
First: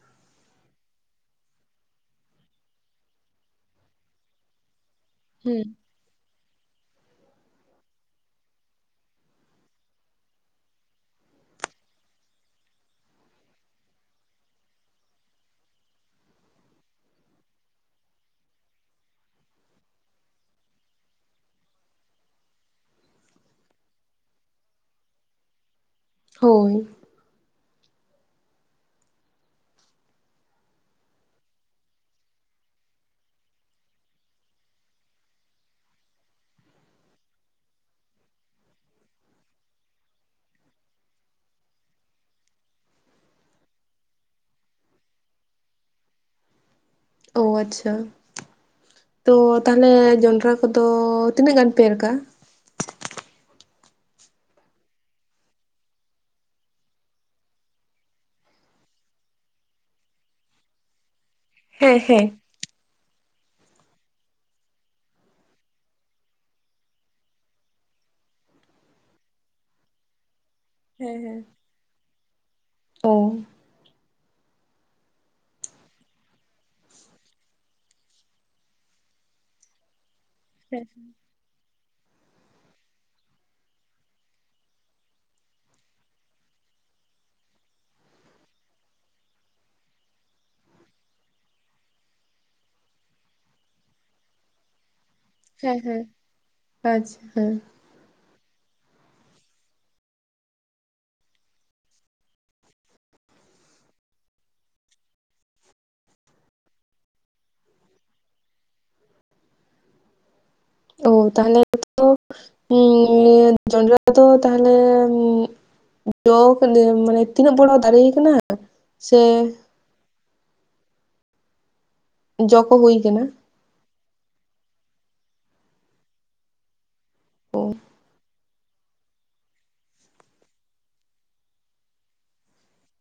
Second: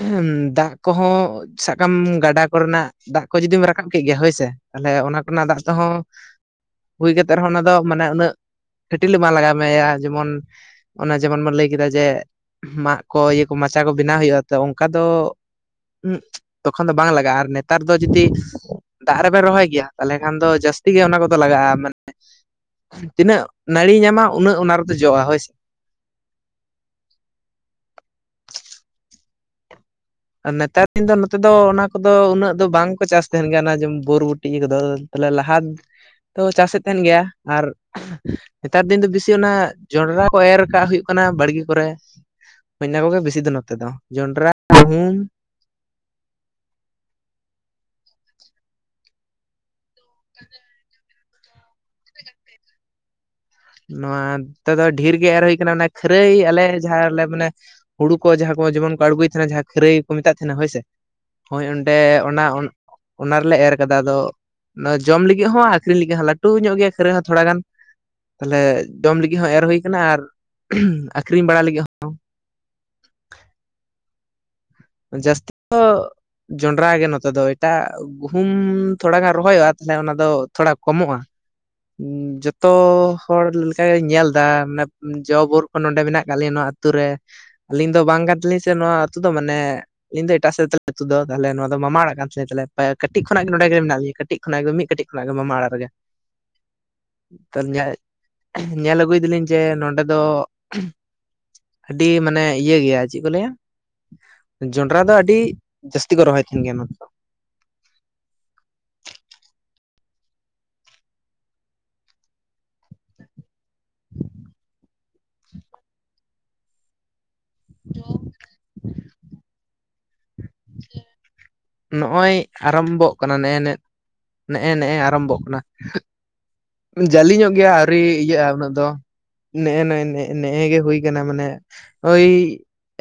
ᱦᱮᱸ ᱫᱟᱜ ᱠᱚᱦᱚᱸ ᱥᱟᱠᱟᱢ ᱜᱟᱰᱟ ᱠᱚᱨᱮᱱᱟᱜ ᱫᱟᱜ ᱠᱚ ᱡᱩᱫᱤᱢ ᱨᱟᱠᱟᱵ ᱠᱮᱫ ᱜᱮᱭᱟ ᱦᱳᱭᱥᱮ ᱛᱟᱦᱚᱞᱮ ᱚᱱᱟ ᱚᱱᱟ ᱫᱟᱜ ᱦᱩᱸ ᱛᱮᱦᱚᱸ ᱦᱩᱭ ᱠᱟᱛᱮ ᱨᱮᱦᱚᱸ ᱚᱱᱟ ᱫᱚ ᱩᱱᱟᱹᱜ ᱠᱟᱹᱴᱤᱞᱮ ᱵᱟᱝ ᱞᱟᱜᱟᱣ ᱢᱮᱭᱟ ᱡᱮᱢᱚᱱ ᱚᱱᱮ ᱡᱮᱢᱚᱱ ᱵᱚᱱ ᱞᱟᱹᱭ ᱠᱮᱫᱟ ᱡᱮ ᱢᱟᱜ ᱠᱚ ᱤᱭᱟᱹ ᱠᱚ ᱢᱟᱪᱟ ᱠᱚ ᱵᱮᱱᱟᱣ ᱦᱩᱭᱩᱜᱼᱟ ᱛᱚ ᱚᱱᱠᱟ ᱫᱚ ᱛᱚᱠᱷᱚᱱ ᱫᱚ ᱵᱟᱝ ᱞᱟᱜᱟᱜᱼᱟ ᱟᱨ ᱱᱮᱛᱟᱨ ᱫᱚ ᱡᱩᱫᱤ ᱫᱟᱜ ᱨᱮᱵᱮᱱ ᱨᱚᱦᱚᱭ ᱜᱮᱭᱟ ᱛᱟᱦᱚᱞᱮ ᱠᱷᱟᱱ ᱫᱚ ᱡᱟᱹᱥᱛᱤ ᱜᱮ ᱚᱱᱟ ᱠᱚᱫᱚ ᱞᱟᱜᱟᱜᱼᱟ᱾ ᱢᱟᱱᱮ ᱛᱤᱱᱟᱹᱜ ᱱᱟᱹᱲᱤ ᱧᱟᱢᱟ ᱩᱱᱟᱹᱜ ᱚᱱᱟ ᱨᱮᱫᱚ ᱡᱚᱜᱼᱟ ᱦᱳᱭ ᱥᱮ ᱦᱳᱭ ᱟᱨ ᱱᱮᱛᱟᱨ ᱫᱤᱱ ᱫᱚ ᱱᱚᱛᱮ ᱫᱚ ᱚᱱᱟ ᱠᱚᱫᱚ ᱩᱱᱟᱹᱜ ᱫᱚ ᱵᱟᱝᱠᱚ ᱪᱟᱥ ᱛᱟᱦᱮᱱ ᱜᱮᱭᱟ ᱚᱱᱟ ᱡᱮᱢ ᱵᱩᱨ -ᱵᱟ. ᱴᱤ ᱤᱭᱟᱹ ᱠᱚᱫᱚ ᱛᱟᱦᱞᱮ ᱞᱟᱦᱟ ᱛᱚ ᱪᱟᱥ ᱮᱫ ᱛᱟᱦᱮᱱ ᱜᱮᱭᱟ ᱟᱨ ᱱᱮᱛᱟᱨ ᱫᱤᱱ ᱫᱚ ᱵᱮᱥᱤ ᱚᱱᱟ ᱡᱚᱱᱰᱨᱟ ᱠᱚ ᱮᱨ ᱠᱟᱜ ᱦᱩᱭᱩᱜ ᱠᱟᱱᱟ ᱵᱟᱲᱜᱮ ᱠᱚᱨᱮ ᱤᱱᱟᱹ ᱠᱚᱜᱮ ᱵᱮᱥᱤ ᱫᱚ ᱱᱚᱛᱮ ᱫᱚ ᱡᱚᱸᱰᱨᱟ, ᱜᱩᱦᱩᱢ ᱚ ᱟᱪᱷᱟ ᱛᱚ ᱛᱟᱦᱚᱞᱮ ᱡᱚᱸᱰᱨᱟ ᱠᱚ ᱛᱚ ᱛᱤᱱᱟᱹᱜ ᱜᱟᱱ ᱯᱮ ᱮᱨ ᱠᱟᱜᱼᱟ? ᱱᱚᱣᱟ ᱛᱮᱫᱚ ᱰᱷᱮᱨ ᱜᱮ ᱮᱨ ᱦᱩᱭ ᱠᱟᱱᱟ ᱚᱱᱟ ᱠᱷᱟᱹᱨᱟᱹᱭ ᱟᱞᱮ ᱡᱟᱦᱟᱸᱞᱮ ᱢᱟᱱᱮ ᱦᱳᱲᱩ ᱠᱚ ᱡᱟᱦᱟᱸ ᱠᱚ ᱡᱮᱢᱚᱱ ᱠᱚ ᱟᱬᱜᱩᱭ ᱛᱟᱦᱮᱱᱟ ᱡᱟᱦᱟᱸ ᱠᱷᱟᱹᱨᱟᱹᱭ ᱠᱚ ᱢᱮᱛᱟᱜ ᱛᱟᱦᱮᱱᱟ ᱦᱳᱭ ᱥᱮ ᱦᱳᱭ ᱚᱸᱰᱮ ᱦᱮᱸ ᱦᱮᱸ ᱚᱱᱟ ᱚᱱᱟ ᱨᱮᱞᱮ ᱮᱨ ᱠᱟᱫᱟ ᱟᱫᱚ ᱚᱱᱟ ᱡᱚᱢ ᱞᱟᱹᱜᱤᱫ ᱦᱚᱸ ᱟᱹᱠᱷᱨᱤᱧ ᱞᱟᱹᱜᱤᱫ ᱦᱚᱸ ᱞᱟᱹᱴᱩ ᱧᱚᱜ ᱜᱮᱭᱟ ᱠᱷᱟᱹᱨᱟᱹᱭ ᱦᱚᱸ ᱛᱷᱚᱲᱟ ᱜᱟᱱ᱾ ᱛᱟᱦᱞᱮ ᱡᱚᱢ ᱞᱟᱹᱜᱤᱫ ᱦᱚᱸ ᱮᱨ ᱦᱩᱭᱠᱟᱱᱟ ᱟᱨ ᱦᱮᱸ ᱦᱮᱸ ᱟᱠᱷᱨᱤᱧ ᱵᱟᱲᱟ ᱞᱟᱹᱜᱤᱫ ᱚ ᱡᱟᱹᱥᱛᱤ [unintelligible] ᱫᱚ ᱡᱚᱱᱰᱨᱟ ᱜᱮ ᱱᱚᱛᱮ ᱫᱚ ᱮᱴᱟᱜ ᱜᱩᱦᱩᱢ ᱛᱷᱚᱲᱟ ᱜᱟᱱ ᱨᱚᱦᱚᱭᱚᱜᱼᱟ ᱛᱟᱦᱚᱞᱮ ᱚᱱᱟ ᱫᱚ ᱛᱷᱚᱲᱟ ᱦᱮᱸ ᱠᱚᱢᱚᱜᱼᱟ᱾ ᱡᱚᱛᱚ ᱦᱚᱲ ᱞᱮᱠᱟ ᱜᱮᱧ ᱧᱮᱞ ᱮᱫᱟ ᱢᱟᱱᱮ ᱡᱚ ᱵᱳᱨ ᱠᱚ ᱱᱚᱰᱮ ᱢᱮᱱᱟᱜ ᱟᱠᱟᱫ ᱞᱮᱭᱟ ᱱᱚᱣᱟ ᱟᱹᱛ ᱟᱹᱛᱩ ᱨᱮ ᱟᱹᱞᱤᱧ ᱫᱚ ᱵᱟᱝ ᱠᱟᱱ ᱛᱟᱹᱞᱤᱧ ᱥᱮ ᱱᱚᱣᱟ ᱟᱹᱛᱩ ᱫᱚ ᱢᱟᱱᱮ ᱤᱧ ᱫᱚ ᱮᱴᱟᱜ ᱥᱮᱫ ᱟᱹᱛᱩ ᱫᱚ ᱛᱟᱦᱚᱞᱮ ᱱᱚᱣᱟ ᱫᱚ ᱢᱟᱢᱟ ᱚᱲᱟᱜ ᱠᱟᱱ ᱛᱤᱧ ᱛᱟᱦᱞᱮ ᱠᱟᱹᱴᱤᱡ ᱠᱷᱚᱱᱟᱜ ᱜᱮ ᱱᱚᱰᱮ ᱜᱮ ᱢᱮᱱᱟᱜ ᱞᱤᱧ ᱠᱟᱹᱴᱤᱡ ᱠᱷᱚᱱᱟᱜ ᱜᱮ ᱢᱤᱫ ᱠᱟᱹᱴᱤᱡ ᱚᱱᱟ ᱜᱮ ᱢᱟᱢᱟ ᱚᱲᱟᱜ ᱦᱮᱸ ᱛᱟᱞᱮ [unintelligible] ᱦᱮᱸ ᱟᱪᱪᱷᱟ ᱦᱮᱸ ᱛᱚ ᱧᱮᱞ ᱧᱮᱞ ᱟᱹᱜᱩᱭ ᱫᱟᱞᱤᱧ ᱡᱮ ᱱᱚᱸᱰᱮ ᱫᱚ ᱟᱹᱰᱤ ᱢᱟᱱᱮ ᱤᱭᱟᱹ ᱜᱮᱭᱟ ᱪᱮᱫ ᱠᱚ ᱞᱟᱹᱭᱟ? ᱡᱚᱱᱰᱨᱟ ᱫᱚ ᱟᱹᱰᱤ ᱡᱟᱹᱥᱛᱤ ᱠᱚ ᱨᱚᱦᱚᱭ ᱛᱟᱦᱮᱱ ᱜᱮᱭᱟ ᱱᱚᱛᱮ ᱫᱚ᱾ ᱚ ᱛᱟᱦᱞᱮ ᱛᱚ ᱱᱤᱭᱟᱹ ᱡᱚᱱᱰᱨᱟ ᱫᱚᱭ ᱛᱟᱦᱞᱮ ᱡᱚ ᱫᱚ ᱢᱟᱱᱮ ᱛᱤᱱᱟᱹᱜ ᱵᱚᱲᱚ ᱫᱟᱨᱮ ᱠᱟᱱᱟ ᱥᱮ ᱱᱚᱜᱼᱚᱭ ᱡᱚ ᱠᱚ ᱦᱩᱭ ᱟᱨᱟᱢᱵᱷᱚᱜ ᱠᱟᱱᱟ ᱱᱮᱜᱼᱮ ᱱᱮ ᱱᱮᱜᱼᱮ ᱱᱮᱜᱼᱮ ᱟᱨᱚᱢᱵᱷᱚᱜ ᱠᱟᱱᱟ᱾ ᱡᱟᱹᱞᱤ ᱧᱚᱜ ᱚ ᱜᱮᱭᱟ ᱟᱹᱣᱨᱤ ᱤᱭᱟᱹᱜᱼᱟ ᱩᱱᱟᱹᱜ ᱫᱚ᱾ ᱱᱮᱜᱼᱱ ᱱᱮᱜᱼᱮ ᱱᱮᱜᱼᱮ ᱜᱮ ᱦᱩᱭ ᱠᱟᱱᱟ ᱢᱟᱱᱮ ᱳᱭ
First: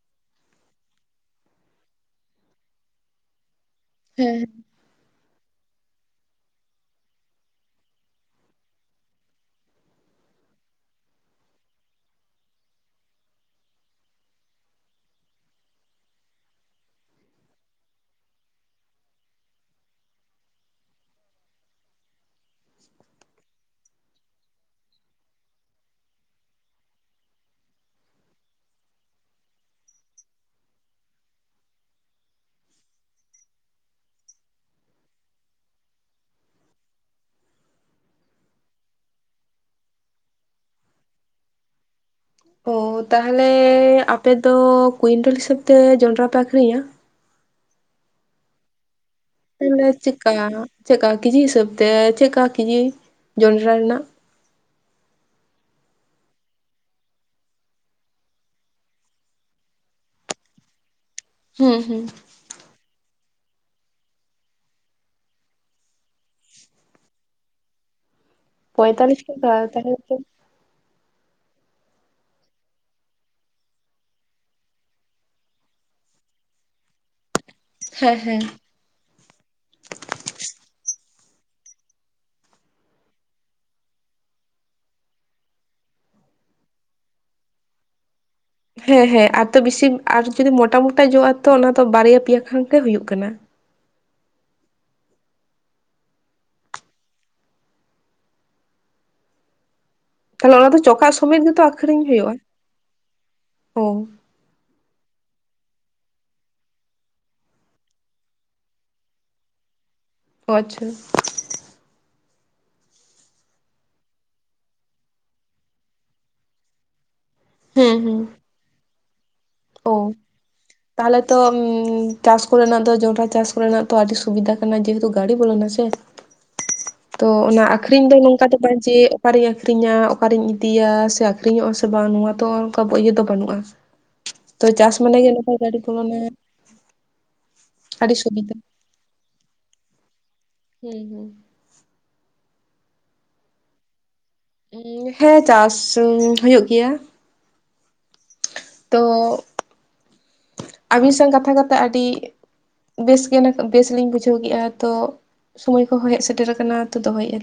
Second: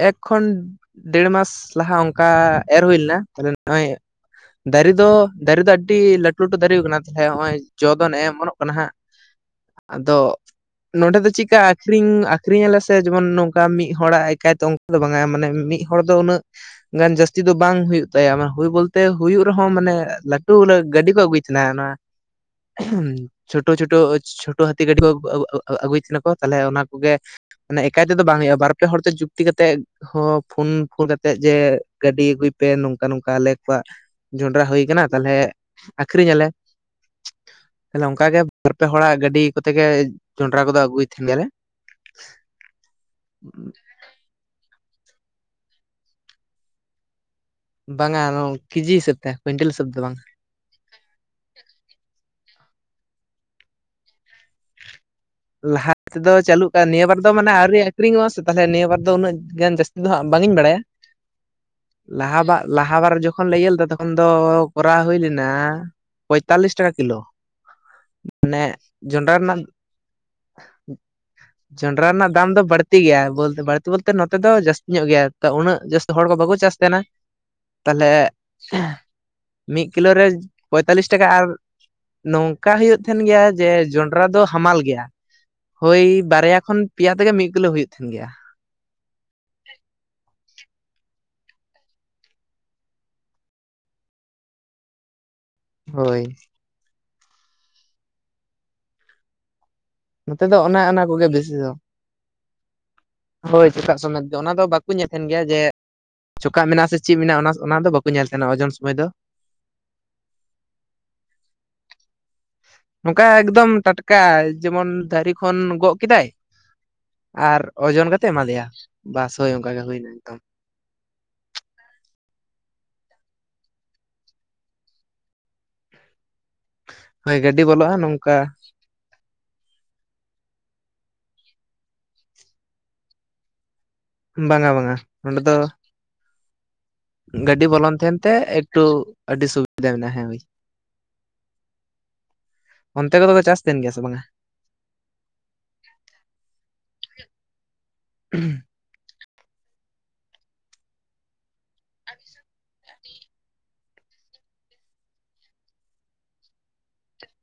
ᱮᱠ ᱠᱷᱚᱱ ᱰᱮᱲ ᱢᱟᱥ ᱞᱟᱦᱟ ᱚᱱᱠᱟ ᱮᱨ ᱦᱩᱭ ᱞᱮᱱᱟ ᱛᱟᱦᱞᱮ ᱱᱚᱜᱼᱚᱭ ᱦᱮᱸ ᱫᱟᱨᱮ ᱫᱚ ᱫᱟᱨᱮ ᱫᱚ ᱟᱹᱰᱤ ᱞᱟᱹᱴᱩ ᱞᱟᱹᱴᱩ ᱫᱟᱨᱮ ᱠᱟᱱᱟ ᱛᱟᱦᱞᱮ ᱱᱚᱜᱼᱚᱭ ᱡᱚ ᱫᱚ ᱱᱮᱜᱼᱮ ᱚᱢᱚᱱᱚᱜ ᱠᱟᱱᱟ ᱦᱟᱸᱜ᱾ ᱟᱫᱚ ᱱᱚᱰᱮ ᱫᱚ ᱪᱮᱫ ᱞᱮᱠᱟ ᱟᱹᱠᱷᱨᱤᱧ ᱟᱹᱠᱷᱨᱤᱧ ᱟᱞᱮ ᱥᱮ ᱡᱮᱢᱚᱱ ᱱᱚᱝᱠᱟ ᱢᱤᱫ ᱦᱚᱲᱟᱜ ᱮᱠᱟᱭ ᱛᱮ ᱫᱚ ᱵᱟᱝᱟᱭᱟ ᱢᱟᱱᱮ ᱢᱤᱫ ᱦᱚᱲ ᱫᱚ ᱩᱱᱟᱹᱜ ᱜᱟᱱ ᱡᱟᱹᱥᱛᱤ ᱫᱚ ᱵᱟᱝ ᱦᱩᱭᱩᱜ ᱛᱟᱭᱟ ᱦᱩᱭᱩᱜ ᱵᱚᱞᱛᱮ ᱦᱩᱭᱩᱜ ᱨᱮᱦᱚᱸ ᱢᱟᱱᱮ ᱞᱟᱹᱴᱩ ᱜᱟᱹᱰᱤ ᱠᱚ ᱟᱹᱜᱩᱭ ᱛᱟᱦᱮᱱ ᱚᱱᱟ [unintelligible] ᱪᱷᱳᱴᱳ ᱪᱷᱳᱴᱳ ᱪᱷᱳᱴᱳ ᱦᱟᱹᱛᱤ ᱜᱟᱹᱰᱤ ᱠᱚ ᱟᱹᱜᱩᱭᱮᱫ ᱛᱟᱦᱮᱸ ᱱᱟᱠᱚ ᱛᱟᱦᱚᱞᱮ ᱚᱱᱟ ᱠᱚᱜᱮ ᱢᱟᱱ ᱮᱠᱟᱭ ᱛᱮᱫᱚ ᱵᱟᱝ ᱦᱩᱭᱩᱜᱼᱟ ᱵᱟᱨ ᱯᱮ ᱦᱚᱲᱛᱮ ᱡᱩᱠᱛᱤ ᱠᱟᱛᱮᱫ ᱦᱚᱸ ᱯᱷᱳᱱ ᱯᱷᱳᱱ ᱠᱟᱛᱮᱫ ᱡᱮ ᱜᱟᱹᱰᱤ ᱟᱹᱜᱩᱭ ᱯᱮ ᱱᱚᱝᱠᱟ ᱱᱚᱝᱠᱟ ᱟᱞᱮ ᱠᱚᱣᱟᱜ ᱡᱚᱱᱰᱨᱟ ᱦᱩᱭ ᱟᱠᱟᱱᱟ ᱛᱟᱦᱚᱞᱮ ᱟᱹᱠᱷᱨᱤᱧ ᱟᱞᱮ᱾ ᱛᱟᱦᱞᱮ ᱚᱱᱠᱟ ᱜᱮ ᱵᱟᱨ ᱯᱮ ᱦᱚᱲᱟᱜ ᱜᱟᱹᱰᱤ ᱠᱚᱛᱮ ᱜᱮ ᱡᱚᱱᱰᱨᱟ ᱠᱚᱫᱚ ᱟᱹᱜᱩᱭᱮᱫ ᱛᱟᱦᱮᱱ ᱜᱮᱭᱟᱞᱮ᱾ ᱚ ᱛᱟᱦᱚᱞᱮ ᱟᱯᱮ ᱫᱚ ᱠᱩᱭᱤᱱᱴᱟᱞ ᱦᱤᱥᱟᱹᱵᱽ ᱛᱮ ᱡᱚᱱᱰᱨᱟ ᱯᱮ ᱟᱹᱠᱷᱨᱤᱧᱟ? ᱵᱟᱝᱟ ᱚᱱᱟ ᱠᱮ ᱡᱤ ᱦᱤᱥᱟᱹᱵᱽ ᱛᱮ᱾ ᱠᱩᱭᱤᱱᱴᱮᱞ ᱛᱟᱦᱞᱮ ᱦᱤᱥᱟᱹᱵ ᱫᱚ ᱵᱟᱝ ᱪᱮᱠᱟ ᱪᱮᱫ ᱞᱮᱠᱟ ᱠᱮ ᱡᱤ ᱦᱤᱥᱟᱹᱵᱽ ᱛᱮ ᱪᱮᱫᱠᱟ ᱠᱮ ᱡᱤ ᱡᱚᱱᱰᱨᱟ ᱨᱮᱱᱟᱜ? ᱞᱟᱦᱟ ᱛᱮᱫᱚ ᱪᱟᱹᱞᱩᱜ ᱠᱟᱱ ᱱᱤᱭᱟᱹ ᱵᱟᱨ ᱫᱚ ᱢᱟᱱᱮ ᱟᱹᱣᱨᱤ ᱟᱹᱠᱷᱨᱤᱧᱚᱜᱼᱟ ᱥᱮ ᱛᱟᱦᱚᱞᱮ ᱱᱤᱭᱟᱹ ᱵᱟᱨ ᱫᱚ ᱩᱱᱟᱹᱜ ᱜᱟᱱ ᱡᱟᱹᱥ ᱤᱧ ᱫᱚ ᱦᱟᱸᱜ ᱵᱟᱝ ᱤᱧ ᱵᱟᱲᱟᱭᱟ, ᱦᱩᱸ ᱦᱩᱸ ᱞᱟᱦᱟᱣᱟᱜ ᱞᱟᱦᱟ ᱵᱟᱨ ᱡᱚᱠᱷᱚᱱ ᱞᱮ ᱤᱭᱟᱹ ᱞᱮᱫᱟ ᱛᱚᱠᱷᱚᱱ ᱫᱚ ᱠᱚᱨᱟᱣ ᱦᱩᱭ ᱞᱮᱱᱟ ᱯᱚᱸᱭᱛᱟᱞᱞᱤᱥ ᱴᱟᱠᱟ ᱠᱤ ᱞᱳ᱾ ᱯᱚᱸᱭᱛᱟᱞᱤᱥ ᱴᱟᱠᱟ ᱛᱟᱦᱚᱞᱮ [unintelligible] ᱡᱚᱱᱰᱨᱟ ᱨᱮᱱᱟᱜ ᱫᱟᱢ ᱫᱚ ᱵᱟᱹᱲᱛᱤ ᱜᱮᱭᱟ ᱵᱟᱹᱲᱛᱤ ᱵᱚᱞᱛᱮ ᱱᱚᱛᱮ ᱫᱚ ᱡᱟᱹᱥᱛᱤ ᱧᱚᱜ ᱜᱮᱭᱟ᱾ ᱩᱱᱟᱜ ᱡᱟᱹᱥᱛᱤ ᱦᱚᱲ ᱠᱚ ᱵᱟᱠᱚ ᱪᱟᱥ ᱛᱟᱦᱮᱱᱟ᱾ [inaudible] ᱛᱟᱦᱚᱞᱮ ᱦᱮᱸ ᱢᱤᱫ ᱠᱤᱞᱳ ᱨᱮ ᱯᱚᱸᱭᱛᱟᱞᱞᱤᱥ ᱴᱟᱠᱟ ᱟᱨ ᱱᱚᱝᱠᱟ ᱦᱩᱭᱩᱜ ᱛᱟᱦᱮᱱ ᱜᱮᱭᱟ ᱡᱮ ᱡᱚᱱᱰᱨᱟ ᱫᱚ ᱦᱟᱢᱟᱞ ᱜᱮᱭᱟ ᱦᱳᱭ ᱵᱟᱨᱭᱟ ᱠᱷᱚᱱ ᱯᱮᱭᱟ ᱛᱮᱜᱮ ᱢᱤᱫ ᱠᱤᱞᱳ ᱦᱩᱭᱩᱜ ᱛᱟᱦᱮᱱ ᱜᱮᱭᱟ ᱦᱮᱸ ᱦᱮᱸ ᱟᱨ ᱛᱚ ᱵᱤᱥᱤ ᱟᱨ ᱡᱩᱫᱤ ᱢᱚᱴᱟ ᱢᱚᱴᱟ ᱡᱚᱜ-ᱟ ᱛᱚ ᱚᱱᱟ ᱫᱚ ᱵᱟᱨᱭᱟ ᱯᱮᱭᱟ ᱠᱷᱟᱱ ᱜᱮ ᱦᱩᱭᱩᱜ ᱠᱟᱱᱟ ᱦᱳᱭ ᱱᱚᱛᱮ ᱛᱟᱦᱚᱞᱮ ᱫᱚ ᱚᱱᱮ ᱚᱱᱟ ᱪᱚᱠᱟᱜ ᱠᱚᱜᱮ ᱥᱚᱢᱮᱛ ᱵᱮᱥᱤ ᱜᱮᱛᱚ ᱫᱚ ᱟᱠᱷᱨᱤᱧ ᱦᱩᱭᱩᱜᱼᱟ ᱦᱳᱭ ᱚ ᱪᱮᱫᱟᱜ ᱥᱚᱢ [unintelligible] ᱚᱱᱟ ᱫᱚ ᱵᱟᱠᱚ ᱧᱮᱞ ᱛᱟᱦᱮᱱ ᱜᱮᱭᱟ ᱡᱮ ᱪᱷᱚᱠᱟᱜ ᱢᱮᱱᱟᱜ-ᱟ ᱥᱮ ᱪᱮᱫ ᱢᱮᱱᱟᱜ-ᱟ ᱚᱱᱟ ᱫᱚ ᱵᱟᱠᱚ ᱧᱮᱞ ᱛᱟᱦᱮᱱᱟ ᱳᱡᱚᱱ ᱥᱚᱢᱚᱭ ᱫᱚ ᱚ ᱟᱪᱪᱷᱟ ᱱᱚᱝᱠᱟ ᱮᱠᱫᱚᱢ ᱴᱟᱴᱠᱟ ᱡᱮᱢᱚᱱ ᱫᱟᱨᱮ ᱠᱷᱚᱱ ᱜᱚᱜ ᱠᱮᱫᱟᱭ ᱟᱨ ᱦᱮᱸ ᱳᱡᱚᱱ ᱦᱮᱸ ᱠᱟᱛᱮ ᱮᱢᱟ ᱫᱮᱭᱟ ᱵᱟᱥ ᱦᱳᱭ ᱚᱱᱠᱟ ᱜᱮ ᱚ ᱦᱩᱭᱱᱟ ᱮᱠᱫᱚᱢ ᱛᱟᱦᱚᱞᱮ ᱛᱚ ᱪᱟᱥ ᱠᱚ ᱨᱮᱱᱟᱜ ᱫᱚ ᱡᱚᱱᱰᱨᱟ ᱪᱟᱥ ᱠᱚ ᱨᱮᱱᱟᱜ ᱛᱚ ᱟᱹᱰᱤ ᱥᱩᱵᱤᱫᱟ ᱠᱟᱱᱟ ᱡᱮᱦᱮᱛᱩ ᱜᱟᱹᱰᱤ ᱵᱚᱞᱚᱱᱟ ᱥᱮ ᱛᱚ ᱦᱳᱭ ᱜᱟᱹᱰᱤ ᱚᱱᱟ ᱵᱚᱞᱚᱜᱼᱟ ᱟᱠᱷᱨᱤᱧ ᱫᱚ ᱱᱚᱝᱠᱟ ᱵᱟᱝ ᱡᱮ ᱚᱠᱟᱨᱤᱧ ᱟᱠᱷᱨᱤᱧᱟ ᱚᱠᱟᱨᱤᱧ ᱤᱫᱤᱭᱟ ᱥᱮ ᱟᱠᱷᱨᱤᱧᱚᱜ-ᱟ ᱥᱮ ᱵᱟᱝ ᱱᱚᱣᱟ ᱫᱚ ᱚᱱᱠᱟ ᱤᱭᱟᱹ ᱫᱚ ᱵᱟᱹᱱᱩᱜ-ᱟ ᱛᱳ ᱵᱟᱝᱟ ᱵᱟᱝᱟ ᱪᱟᱥ ᱢᱟᱱᱮ ᱜᱮ ᱱᱚᱸᱰᱮ ᱱᱩᱠᱩ ᱫᱚ ᱜᱟᱹᱰᱤ ᱠᱚ ᱵᱚᱞᱚᱱᱟ ᱜᱟᱹᱰᱤ ᱵᱚᱞᱚᱱ ᱟᱹᱰᱤ ᱛᱟᱦᱮᱱ ᱛᱮ ᱥᱩᱵᱤᱫᱷᱟ ᱮᱠᱴᱩ ᱟᱹᱰᱤ ᱥᱩᱵᱤᱫᱷᱟ ᱢᱮᱱᱟᱜ-ᱟ ᱦᱮᱸ ᱦᱳᱭ ᱦᱩᱸ ᱦᱩᱸ ᱚᱱᱛᱮ ᱠᱚᱫᱚ ᱠᱚ ᱪᱟᱥ ᱛᱟᱦᱮᱱ ᱜᱮᱭᱟ ᱥᱮ ᱵᱟᱝᱟ ᱦᱮᱸ ᱪᱟᱥ ᱦᱩᱭᱩᱜ ᱜᱮᱭᱟ [unintelligible] ᱛᱚ ᱟᱹᱵᱤᱱ ᱥᱟᱶ ᱠᱟᱛᱷᱟ ᱠᱟᱛᱮᱜ ᱟᱹᱰᱤ ᱵᱮᱥ ᱜᱮ ᱱᱤᱛᱚᱜ ᱵᱮᱥᱞᱤᱧ ᱵᱩᱡᱷᱟᱹᱣ ᱠᱮᱫ-ᱟ ᱛᱚ ᱥᱩᱢᱚᱭ ᱠᱚᱦᱚᱸ ᱦᱮᱡ ᱥᱮᱴᱮᱨ ᱟᱠᱟᱱᱟ ᱛᱚ ᱫᱚᱦᱚᱭᱮᱫ-ᱟ ᱞᱤᱧ